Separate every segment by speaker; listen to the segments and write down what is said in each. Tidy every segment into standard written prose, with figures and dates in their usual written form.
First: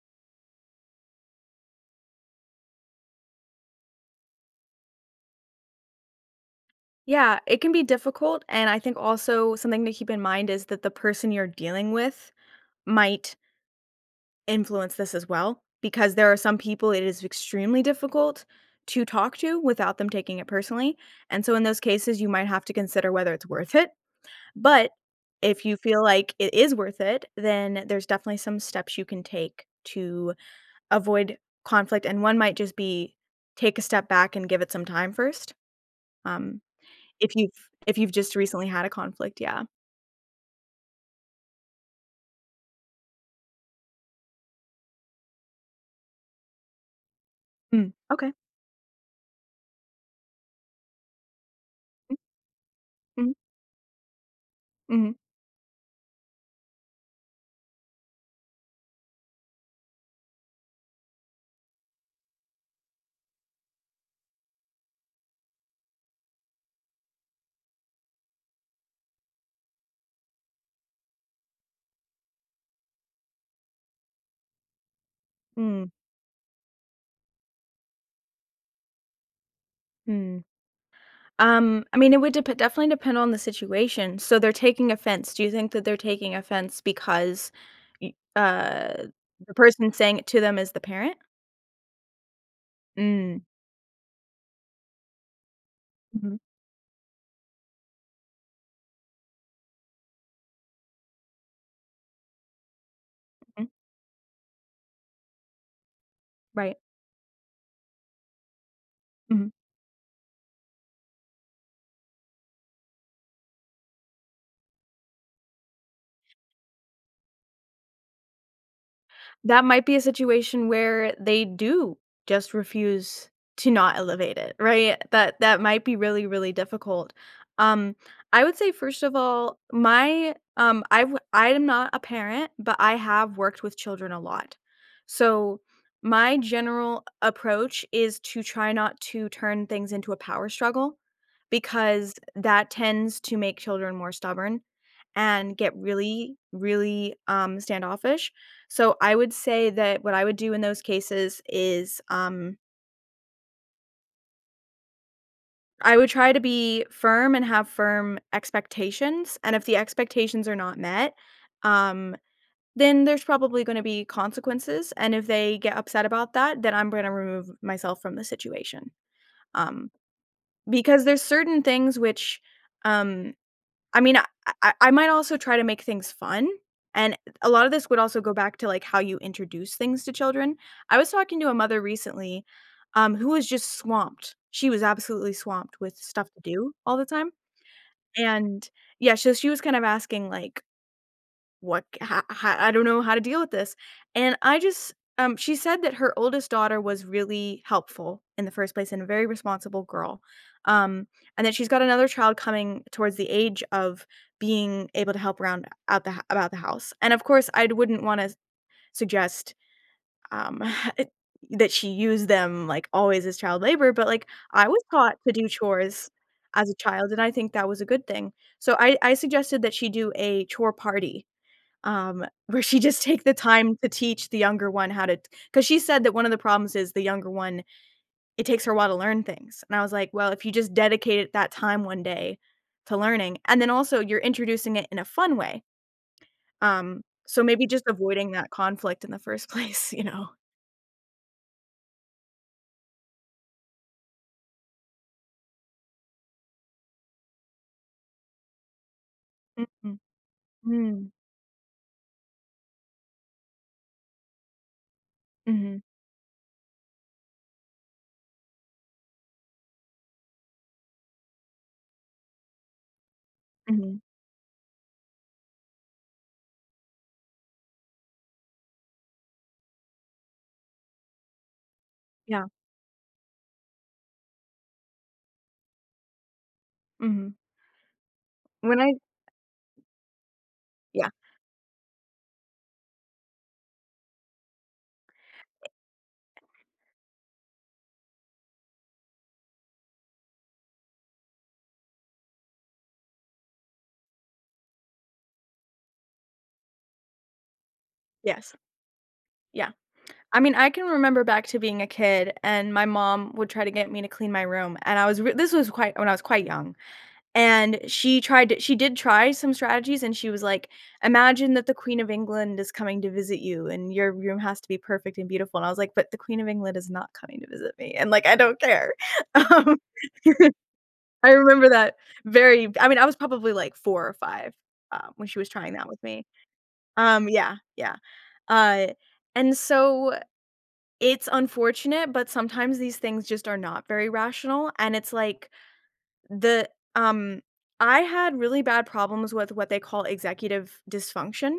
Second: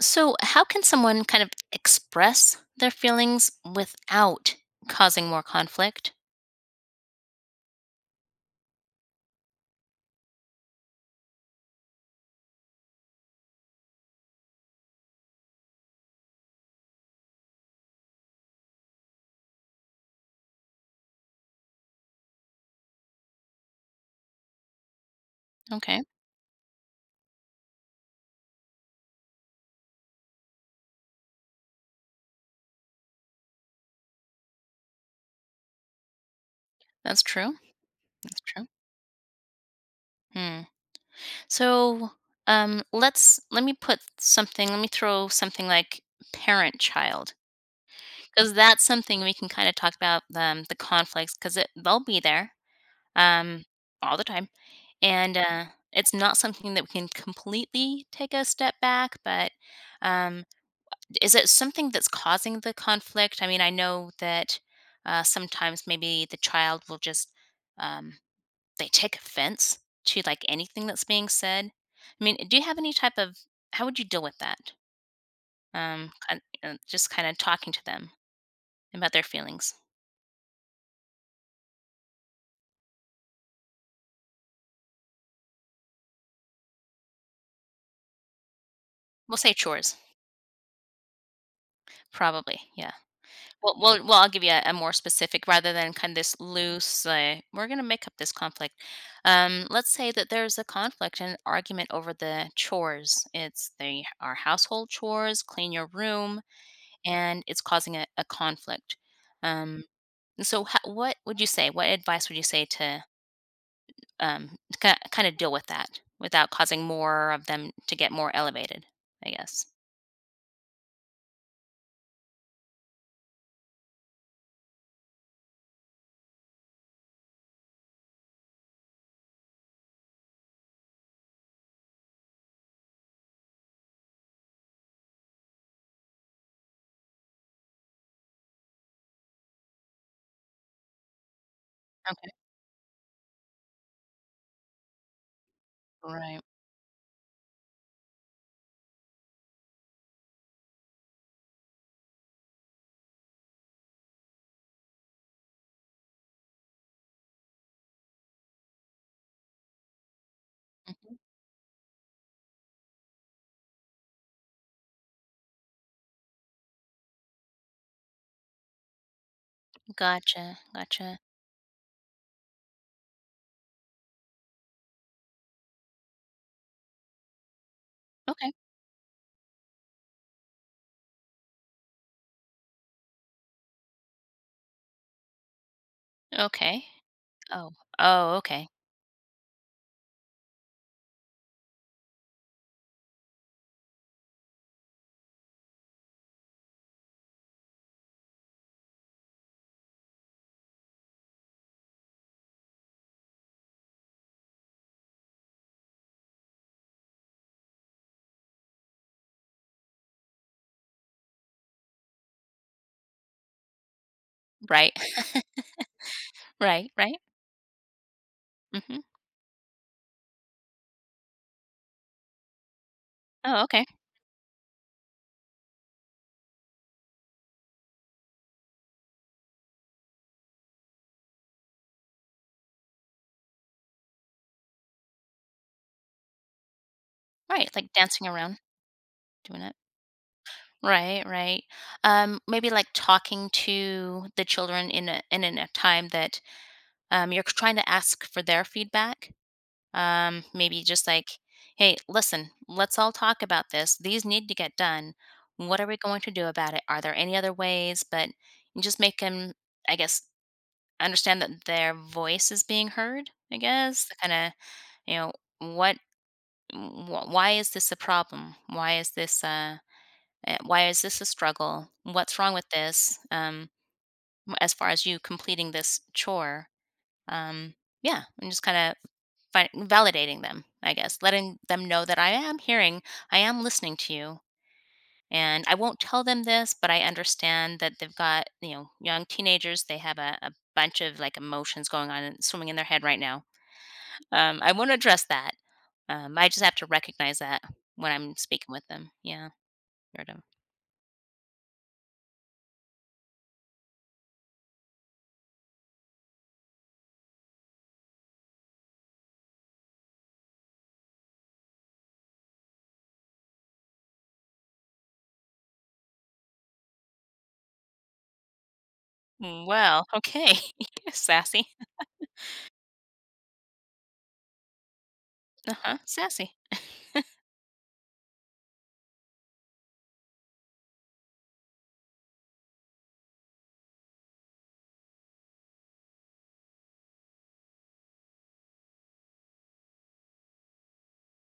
Speaker 1: So, how can someone kind of express their feelings without causing more conflict?
Speaker 2: Yeah, it can be difficult, and I think also something to keep in mind is that the person you're dealing with might influence this as well, because there are some people it is extremely difficult to talk to without them taking it personally, and so in those cases, you might have to consider whether it's worth it, but if you feel
Speaker 1: Okay,
Speaker 2: like it is worth it, then there's definitely some steps you can take to avoid conflict, and one might just be take a step back and give it some time first. um
Speaker 1: that's
Speaker 2: if you've
Speaker 1: true.
Speaker 2: if you've just
Speaker 1: That's true.
Speaker 2: recently had a conflict, yeah.
Speaker 1: Hmm. So, let's let me put something. Let me throw something like parent-child,
Speaker 2: Mm. Okay.
Speaker 1: because that's something we can kind of talk about the conflicts, because they'll be there
Speaker 2: Mhm,
Speaker 1: um, all the time,
Speaker 2: mhm.
Speaker 1: and it's not something that we can completely take a step back, but um, is it something that's causing the conflict? I mean, I know that sometimes maybe the child will just um, they take offense to like anything that's being said. I mean, do you have any type of how would you deal with that?
Speaker 2: Mm,
Speaker 1: Just kind of talking to them about their feelings.
Speaker 2: mm. I mean, it would depe definitely depend on the situation. So they're taking offense. Do you think that they're taking offense because y
Speaker 1: We'll say
Speaker 2: the person
Speaker 1: chores,
Speaker 2: saying it to them is the parent?
Speaker 1: probably. Yeah.
Speaker 2: Mm,
Speaker 1: Well, I'll give you a more specific rather than kind of this
Speaker 2: mhm.
Speaker 1: loose, like, "We're gonna make up this conflict." Let's say that there's a conflict and argument over the chores.
Speaker 2: Mhm,
Speaker 1: It's the our household chores, clean your room,
Speaker 2: right.
Speaker 1: and it's causing a conflict.
Speaker 2: Mhm.
Speaker 1: Um, and so ho what would you say? What advice would you say to kinda deal with that without causing more of them to get more elevated, I
Speaker 2: That
Speaker 1: guess?
Speaker 2: might be a situation where they do just refuse to not elevate it, right? That might be really, really difficult. Um, I would say first of all, I am not a parent, but I have worked with children a lot. So my general approach is to try not to turn things into a power struggle because
Speaker 1: Okay.
Speaker 2: that tends to make children more stubborn and get really
Speaker 1: Right.
Speaker 2: really standoffish, so I would say that what I would do in those cases is, I would try to be firm and have firm expectations, and if the expectations are not met,
Speaker 1: Mhm.
Speaker 2: um, then there's probably gonna be consequences, and if they get upset about that, then I'm gonna remove myself from the situation. Um,
Speaker 1: Gotcha,
Speaker 2: because
Speaker 1: gotcha.
Speaker 2: there's certain things which, um I mean, I might also try to make things fun, and a lot of this would also go
Speaker 1: Okay,
Speaker 2: back to, like, how you introduce things to children. I was talking to a mother recently, who was just swamped. She was absolutely swamped with stuff to do
Speaker 1: okay.
Speaker 2: all the time,
Speaker 1: Oh. Oh, okay.
Speaker 2: and yeah, so she was kind of asking, like, what c ho ho I don't know how to deal with this, and I just she said that her oldest daughter was really helpful in the first place and a very responsible girl, um, and that she's got another child coming towards the age of being able to help around out the h about the house, and of course, I wouldn't wanna suggest, um, that she use them, like, always as child labor, but, like, I was
Speaker 1: Right.
Speaker 2: taught to do chores as a
Speaker 1: Right,
Speaker 2: child,
Speaker 1: right.
Speaker 2: and I think that was a good thing. So I
Speaker 1: Mhm.
Speaker 2: I suggested that she do a chore party, where she just take the
Speaker 1: Oh,
Speaker 2: time
Speaker 1: okay.
Speaker 2: to teach the younger one how to, cause she said that one of the problems is the younger one, it takes her a while to learn things, and I was like, "Well, if you just dedicated that time one day to learning," and then also you're introducing it in a fun way, so maybe
Speaker 1: Right,
Speaker 2: just
Speaker 1: like dancing
Speaker 2: avoiding that
Speaker 1: around,
Speaker 2: conflict in the first
Speaker 1: doing it.
Speaker 2: place, you know?
Speaker 1: Right, right. Maybe, like, talking to the children in a in in a time that, you're trying to ask for their feedback.
Speaker 2: Mhm.
Speaker 1: Maybe just
Speaker 2: Mm.
Speaker 1: like, "Hey, listen, let's all talk about this. These need to get done. What
Speaker 2: Mhm.
Speaker 1: are we going to do about it? Are there any other ways?" But you just make them. I guess, understand that their voice is being heard, I
Speaker 2: Mhm.
Speaker 1: guess, kinda you know what why is this a problem? Why is this why is this a struggle? What's
Speaker 2: Yeah.
Speaker 1: wrong with this? As far as you completing this chore?
Speaker 2: Mhm.
Speaker 1: Um yeah am just kind
Speaker 2: When I
Speaker 1: of validating them, I
Speaker 2: Yeah.
Speaker 1: guess, letting them know that I am hearing, I am listening to you. And I won't tell them this, but I understand that they've got, you know, young teenagers, they have a bunch of like emotions going on and swimming in their head right now. I won't address that. I just have to recognize that when I'm
Speaker 2: Yes.
Speaker 1: speaking with them. Yeah,
Speaker 2: Yeah.
Speaker 1: heard
Speaker 2: I
Speaker 1: him.
Speaker 2: mean, I can remember back to being a kid, and my mom would try to get me to clean my room, and I was re this was quite when I was quite young. And she tried to she did try some strategies, and she was like, "Imagine that the Queen of England is coming to visit you, and your room has to be perfect and beautiful." And I was like, "But the Queen of England is not coming to visit me, and, like, I don't care." Um,
Speaker 1: Well, okay.
Speaker 2: I
Speaker 1: Sassy.
Speaker 2: remember that very I mean, I was probably, like, 4 or 5, when she was trying that
Speaker 1: Uh-huh.
Speaker 2: with me.
Speaker 1: Sassy.
Speaker 2: Yeah, yeah. Uh, and so it's unfortunate, but sometimes these things just are not very rational, and it's like the um, I had really bad problems with what they call executive dysfunction.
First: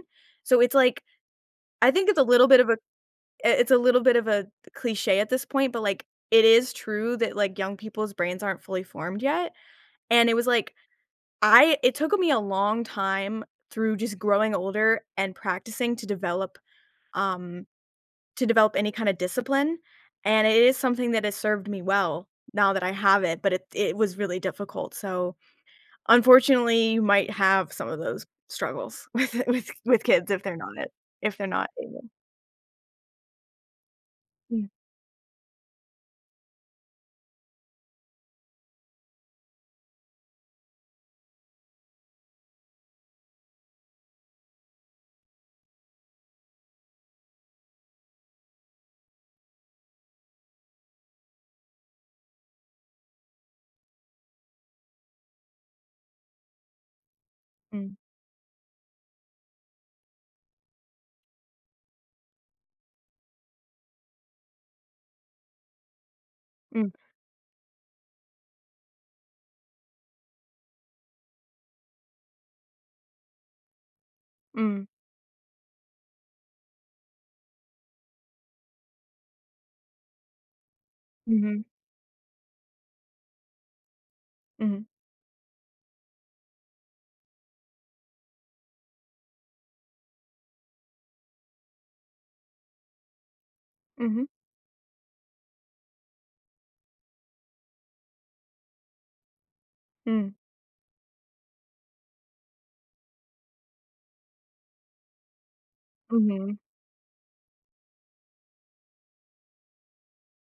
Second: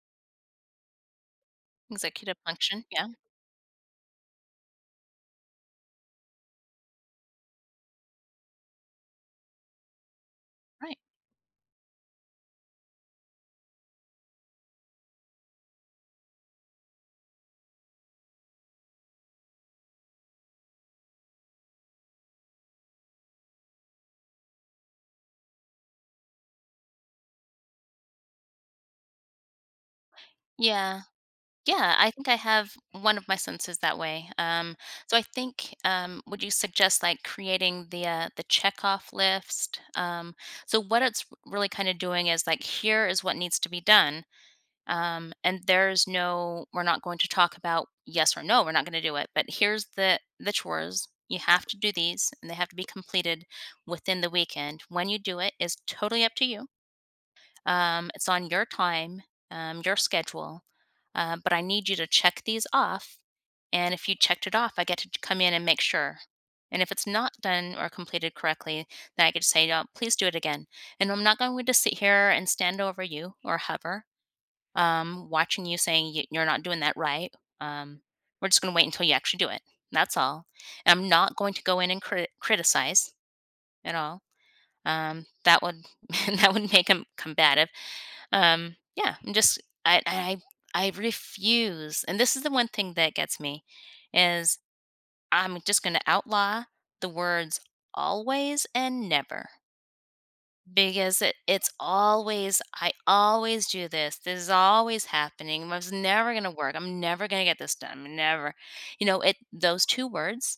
Speaker 2: So it's like I think
Speaker 1: Executive function. Yeah,
Speaker 2: it's a little bit of a cliche at this point, but like it is true that like young people's brains aren't fully formed yet. And it was like
Speaker 1: right.
Speaker 2: I it took me a long time through just growing older and practicing um to develop any kind of discipline. And it is something that has served me well now that I have it, but it was really difficult. So, unfortunately, you might have some of those struggles with kids
Speaker 1: Yeah.
Speaker 2: if they're not
Speaker 1: Yeah,
Speaker 2: able.
Speaker 1: I think I have one of my senses that way.
Speaker 2: Mm,
Speaker 1: So I think, would you suggest like creating the checkoff list? So what it's really kind of doing is like, here is what needs to be done, and there's no we're not going to talk about yes or no, we're not going to do it, but here's the chores. You have to do these and they have to be completed within the weekend. When you do it is totally up to you.
Speaker 2: mm,
Speaker 1: Um, it's on your time, your schedule. But I need you to check these off, and if you checked it off, I get to come in and make sure. And if
Speaker 2: mm,
Speaker 1: it's not done or completed correctly, then I get to say no, please do it again. And I'm not going to sit here and stand over you or hover,
Speaker 2: mm,
Speaker 1: watching you saying, You're not doing that right." Um, we're just going to wait until you actually do it. That's all. And I'm not going to
Speaker 2: mhm,
Speaker 1: go in and criticize at all.
Speaker 2: mhm,
Speaker 1: That would that would make him combative. Yeah, I'm just I I refuse. And this is the one thing that gets me
Speaker 2: mhm,
Speaker 1: is I'm just going to outlaw the words always and never,
Speaker 2: mm,
Speaker 1: because it, it's always, I always do this, this is always happening, I was never going to
Speaker 2: mhm,
Speaker 1: work, I'm never going to get this done, I'm never, you know. It, those two words,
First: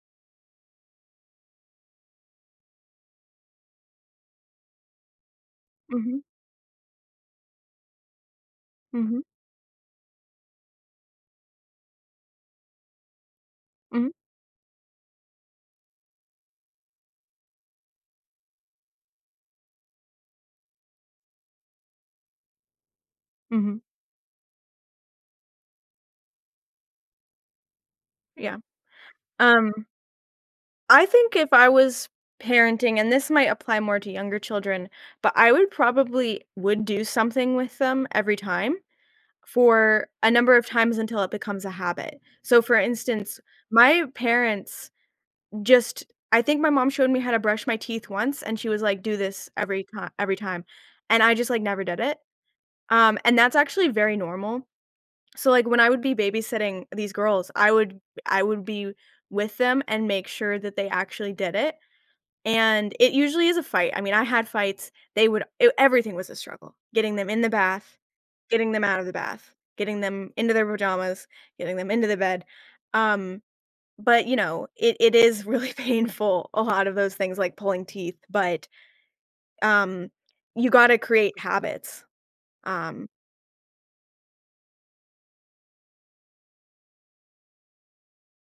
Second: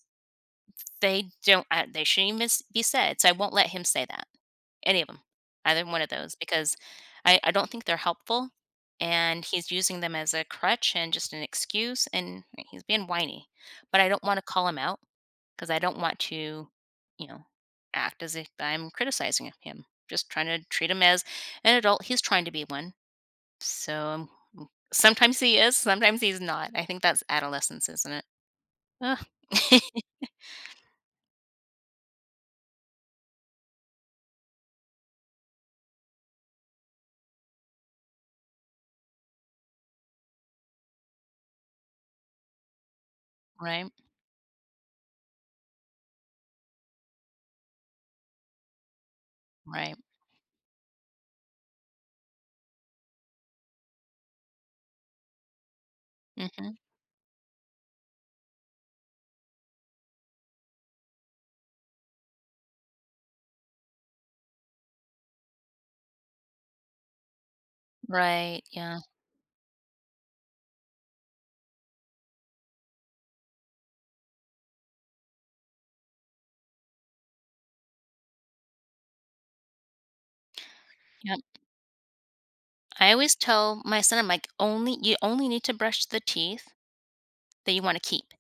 Speaker 1: they don't they shouldn't even be said. So I won't let him say that, any of them, either one of
Speaker 2: mhm,
Speaker 1: those, because I don't think they're helpful,
Speaker 2: mhm,
Speaker 1: and he's using them as a crutch and just an excuse, and he's being whiny. But I
Speaker 2: mhm,
Speaker 1: don't wanna call him out because I don't want to, you know, act as if I'm criticizing him. Just trying to treat him as an adult. He's trying to be one.
Speaker 2: mhm,
Speaker 1: So, m sometimes he is, sometimes he's not. I think that's adolescence, isn't it?
Speaker 2: yeah. Um,
Speaker 1: Ugh.
Speaker 2: I think if I was parenting, and this might apply more to younger children, but I would probably would do something with them every time for a number of times until it becomes a habit. So, for instance,
Speaker 1: Right,
Speaker 2: my parents Just I think my mom showed me how to brush my teeth once, and she was like, "Do this
Speaker 1: right.
Speaker 2: every time," and I just, like, never did it, and that's actually very normal. So, like, when I would be
Speaker 1: Mhm.
Speaker 2: babysitting these girls, I would be with them and make sure that they actually did it, and it usually is a fight. I mean, I had fights. They would e Everything was a struggle. Getting them in the bath,
Speaker 1: Right,
Speaker 2: getting them
Speaker 1: yeah,
Speaker 2: out of the bath, getting them into their pajamas, getting them into the bed, um but, you know, it is really painful, a lot of those things like pulling teeth, but, um, you gotta
Speaker 1: yeah.
Speaker 2: create habits, um
Speaker 1: I always tell my son, I'm like, only you only need to brush the teeth that you want to keep.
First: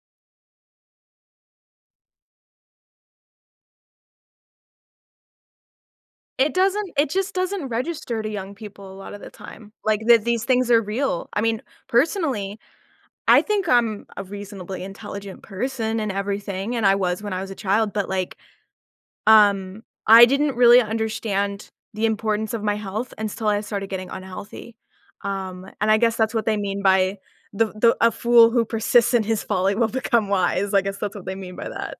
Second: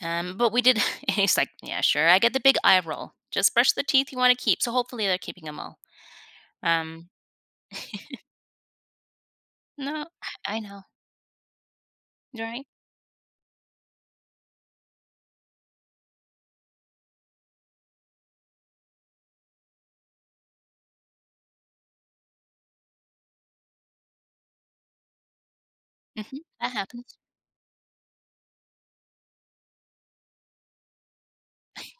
Speaker 1: But we did, and he's like, yeah, sure. I get the big eye roll. Just brush the teeth you want to keep. So hopefully they're keeping them all.
Speaker 2: it
Speaker 1: Um,
Speaker 2: just doesn't register to young people a lot of the time, like,
Speaker 1: no,
Speaker 2: that these
Speaker 1: I
Speaker 2: things
Speaker 1: know.
Speaker 2: are real. I mean,
Speaker 1: You're
Speaker 2: personally,
Speaker 1: right?
Speaker 2: I think I'm a reasonably intelligent person and everything, and I was when I was a child, but, like, I didn't really understand the importance of my health until I started getting unhealthy. And I guess that's
Speaker 1: Hmm,
Speaker 2: what they
Speaker 1: that
Speaker 2: mean
Speaker 1: happens.
Speaker 2: by the "A fool who persists in his folly will become wise." I guess that's what they mean by that.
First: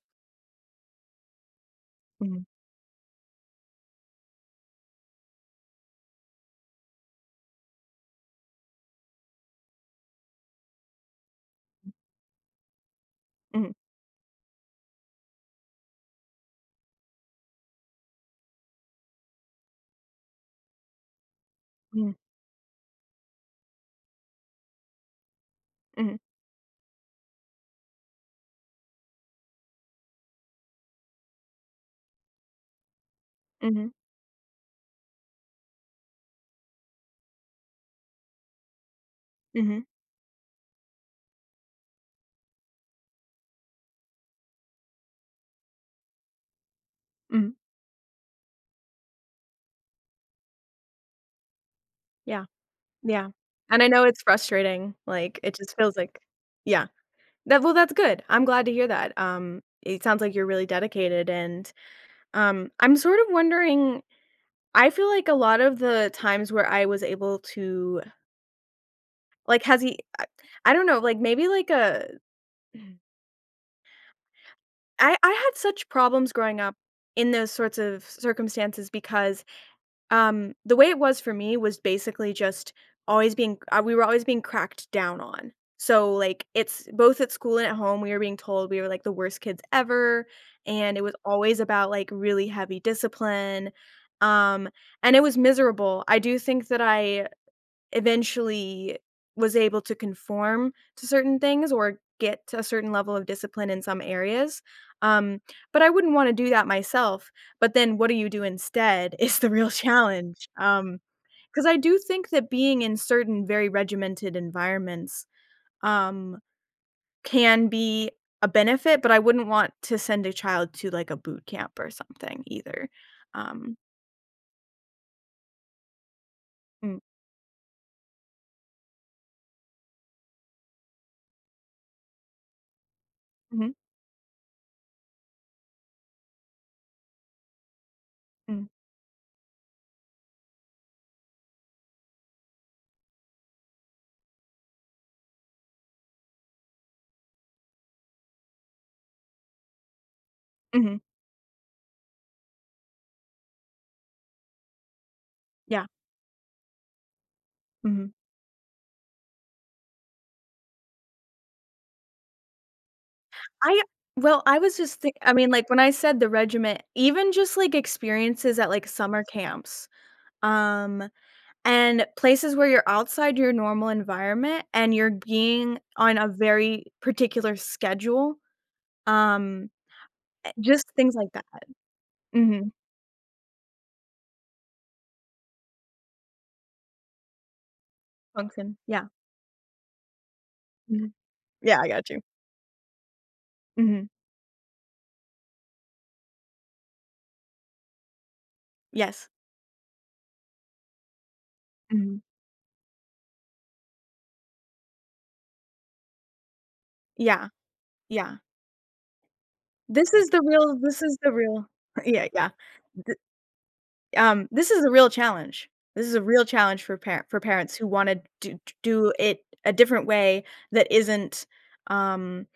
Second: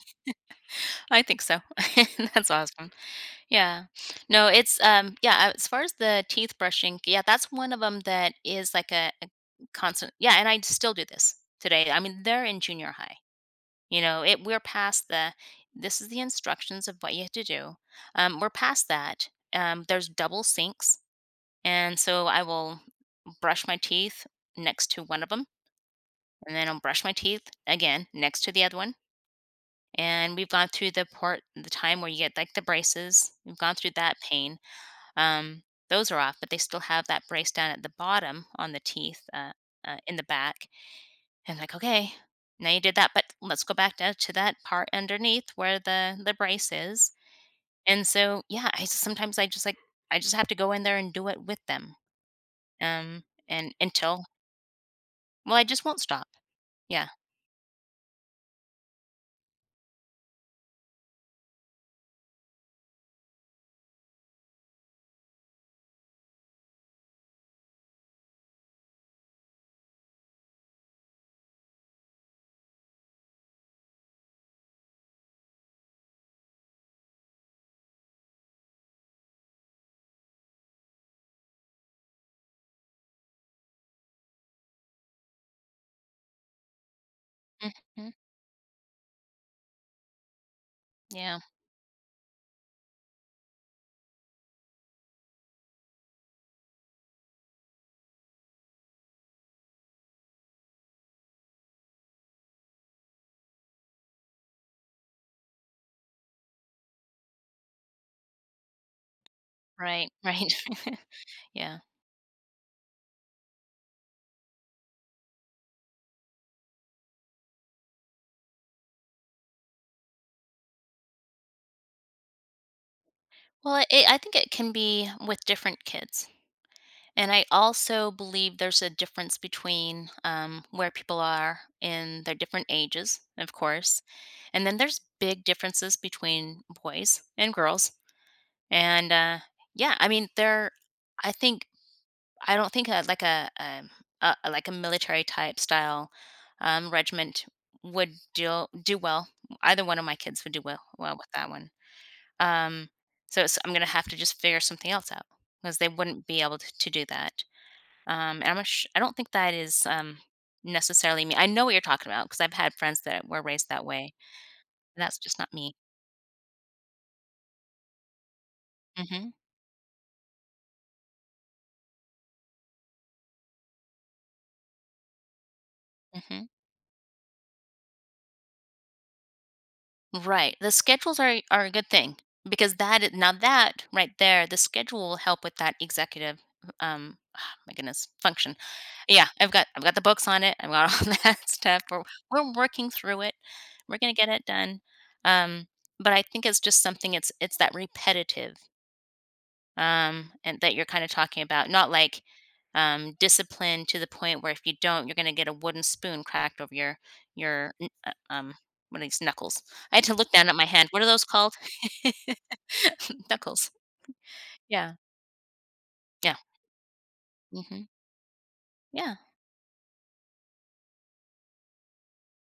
Speaker 1: I think so.
Speaker 2: Mhm,
Speaker 1: That's awesome. Yeah. No, it's yeah. As far as the teeth brushing, yeah, that's one of them that is like a constant. Yeah, and I still do this today. I mean, they're in junior high.
Speaker 2: mhm,
Speaker 1: You know, it we're past the this is the instructions of what you have to do. We're past that. There's double sinks, and
Speaker 2: mhm,
Speaker 1: so I will brush my teeth next to one of them,
Speaker 2: mhm,
Speaker 1: and then I'll brush my teeth again next to the other one. And we've gone through the part, the time where you get like the braces. We've gone through
Speaker 2: mhm,
Speaker 1: that pain. Um, those are off, but they still have that brace down at the bottom on the teeth
Speaker 2: mhm,
Speaker 1: in the back. And like, okay, now you did that, but let's go back down to that part underneath where the brace is.
Speaker 2: mhm.
Speaker 1: And so, yeah, I just, sometimes I just like I just have to go in there and do it with them.
Speaker 2: Yeah, yeah.
Speaker 1: And
Speaker 2: And I know it's
Speaker 1: until
Speaker 2: frustrating, like,
Speaker 1: well,
Speaker 2: it
Speaker 1: I
Speaker 2: just
Speaker 1: just
Speaker 2: feels
Speaker 1: won't
Speaker 2: like,
Speaker 1: stop.
Speaker 2: yeah.
Speaker 1: Yeah.
Speaker 2: That Well, that's good. I'm glad to hear that. It sounds like you're really dedicated and, I'm sort of wondering, I feel like a lot of the times where I was able to, like, has he, I don't know, like, maybe, like, a I had such problems growing up in those sorts of circumstances because, the way it was for me was basically just always being we were always being cracked down on. So, like, it's both at school and at home,
Speaker 1: Hmm.
Speaker 2: we were being told we were, like, the worst kids ever, and it was
Speaker 1: Yeah.
Speaker 2: always about, like, really heavy discipline, um, and it was miserable. I do think that I eventually was able to conform to certain things or get to a certain level of discipline in some areas. Um, but I wouldn't want to do that myself. But then what do you do instead is the real
Speaker 1: Right.
Speaker 2: challenge.
Speaker 1: Right.
Speaker 2: Because I
Speaker 1: Yeah.
Speaker 2: do think that being in certain very regimented environments, um, can be a benefit, but I wouldn't want to send a child to like a boot camp or something either. Um,
Speaker 1: Well, it, I think it can be with different kids.
Speaker 2: mm,
Speaker 1: And I also believe there's a difference between where people are in their different ages, of
Speaker 2: mhm,
Speaker 1: course. And then there's big differences between boys and girls.
Speaker 2: mm,
Speaker 1: And yeah, I mean, there, I think, I don't think like a like a military type style regiment would do well. Either one of my kids would do
Speaker 2: mhm,
Speaker 1: well with that one. Um, so it's, I'm going to have to just figure something else out because
Speaker 2: yeah.
Speaker 1: they wouldn't be able to do that.
Speaker 2: Mhm.
Speaker 1: And I'm not I don't think that is necessarily me. I know what you're talking about because I've had friends that were raised
Speaker 2: I
Speaker 1: that way.
Speaker 2: Well, I was
Speaker 1: And
Speaker 2: just think
Speaker 1: that's
Speaker 2: I
Speaker 1: just
Speaker 2: mean,
Speaker 1: not
Speaker 2: like,
Speaker 1: me.
Speaker 2: when I said the regiment, even just, like, experiences at, like, summer
Speaker 1: Hmm.
Speaker 2: camps, um, and places where you're outside your normal environment and you're being on a
Speaker 1: Hmm.
Speaker 2: very particular schedule, um,
Speaker 1: Right. The
Speaker 2: just things
Speaker 1: schedules
Speaker 2: like that.
Speaker 1: are a good thing
Speaker 2: Mhm.
Speaker 1: because that is, now that right there, the schedule will help with that executive. Um, my goodness, function.
Speaker 2: Function. Yeah.
Speaker 1: Yeah, I've got the books on it. I've got
Speaker 2: Mhm.
Speaker 1: all that
Speaker 2: Yeah,
Speaker 1: stuff.
Speaker 2: I
Speaker 1: We're
Speaker 2: got you.
Speaker 1: we're working through it. We're
Speaker 2: Mhm.
Speaker 1: gonna get it done. Um, but I think it's just something. It's that repetitive
Speaker 2: Yes.
Speaker 1: and that you're kind of talking about, not like
Speaker 2: Mhm.
Speaker 1: discipline to the point where if you don't, you're going to get a wooden spoon cracked over your
Speaker 2: Yeah.
Speaker 1: your n- uh,
Speaker 2: Yeah.
Speaker 1: um, what are these knuckles? I had
Speaker 2: This
Speaker 1: to
Speaker 2: is
Speaker 1: look
Speaker 2: the
Speaker 1: down at my
Speaker 2: real
Speaker 1: hand.
Speaker 2: this
Speaker 1: What are
Speaker 2: is
Speaker 1: those
Speaker 2: the
Speaker 1: called?
Speaker 2: real Yeah, yeah.
Speaker 1: Knuckles.
Speaker 2: This is a
Speaker 1: Yeah,
Speaker 2: real challenge. This is a
Speaker 1: yeah,
Speaker 2: real challenge for parents
Speaker 1: hmm,
Speaker 2: who wanna do
Speaker 1: yeah.
Speaker 2: it a different way that isn't, um,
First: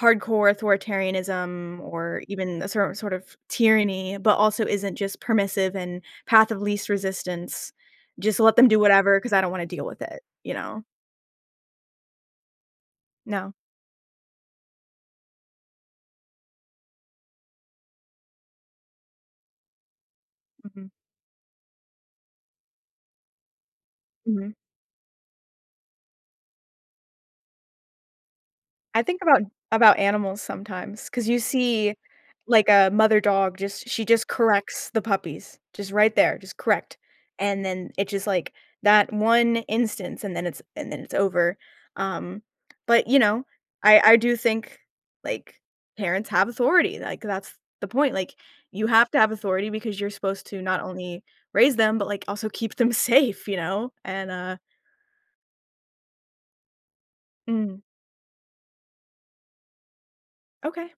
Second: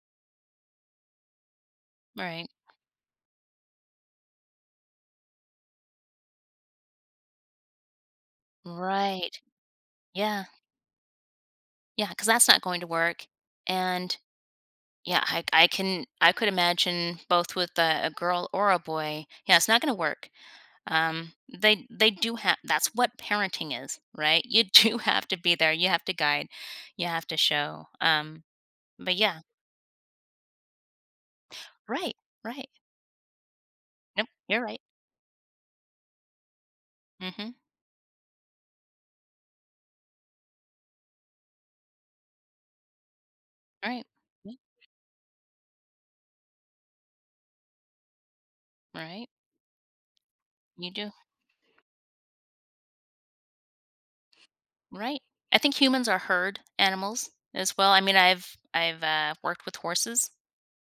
Speaker 2: hardcore authoritarianism or
Speaker 1: Right,
Speaker 2: even a cer sort of tyranny, but also isn't just permissive and path of least resistance. Just let them do whatever because
Speaker 1: right.
Speaker 2: I don't wanna deal with it,
Speaker 1: Yeah,
Speaker 2: you know?
Speaker 1: yeah. Because that's not going to work.
Speaker 2: No.
Speaker 1: And yeah, I can I could imagine both with a girl or a boy. Yeah, it's not going to work.
Speaker 2: Mhm.
Speaker 1: They do have that's what parenting is, right?
Speaker 2: Mhm.
Speaker 1: You do have to be there, you have to guide, you have to show.
Speaker 2: I
Speaker 1: But
Speaker 2: think
Speaker 1: yeah,
Speaker 2: about animals sometimes, cause you see,
Speaker 1: right,
Speaker 2: like,
Speaker 1: right.
Speaker 2: a mother dog just she just
Speaker 1: Nope, you're right.
Speaker 2: corrects the puppies, just right there, just correct,
Speaker 1: Mhm.
Speaker 2: and then it's just, like, that one instance, and then it's over, um, but, you know, I
Speaker 1: Right.
Speaker 2: I do
Speaker 1: Yep,
Speaker 2: think, like, parents have authority, like, that's the point, like, you have to
Speaker 1: right.
Speaker 2: have authority because you're supposed to not
Speaker 1: You do.
Speaker 2: only raise them, but, like, also keep them safe, you know, and,
Speaker 1: Right. I think humans are herd animals as
Speaker 2: mm,
Speaker 1: well. I mean, I've worked with horses,
Speaker 2: okay,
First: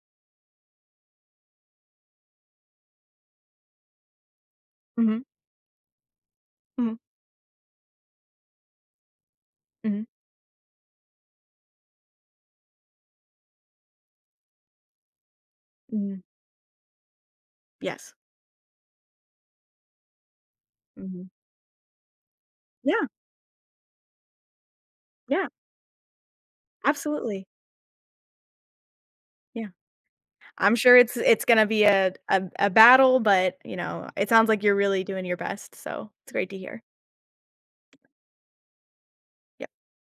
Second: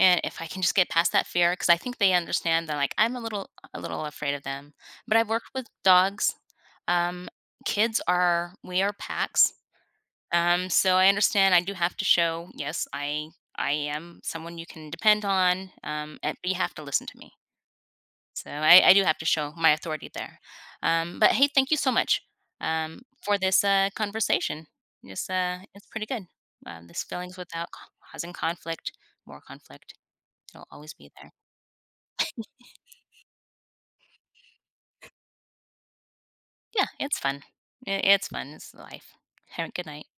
Speaker 1: and if I can just get past that fear, because I think they understand that like I'm a little afraid of them. But
Speaker 2: mhm,
Speaker 1: I've worked with dogs.
Speaker 2: mhm,
Speaker 1: Um, kids are we are packs.
Speaker 2: mhm,
Speaker 1: So I understand I do have to show, yes, I am someone you can depend on,
Speaker 2: mhm,
Speaker 1: and, but you have to listen to me.
Speaker 2: yes,
Speaker 1: So I do have to show my authority there.
Speaker 2: mhm.
Speaker 1: But hey, thank you so much
Speaker 2: Yeah,
Speaker 1: for this conversation. This
Speaker 2: yeah,
Speaker 1: it's pretty good. This feelings
Speaker 2: absolutely,
Speaker 1: without causing conflict, more
Speaker 2: yeah.
Speaker 1: conflict, it'll
Speaker 2: I'm
Speaker 1: always
Speaker 2: sure
Speaker 1: be
Speaker 2: it's
Speaker 1: there.
Speaker 2: it's gonna be a battle, but, you know, it sounds like you're really doing your best, so it's great to hear.
Speaker 1: Yeah, it's fun. It's fun. It's life. Have a
Speaker 2: Yep.
Speaker 1: good night.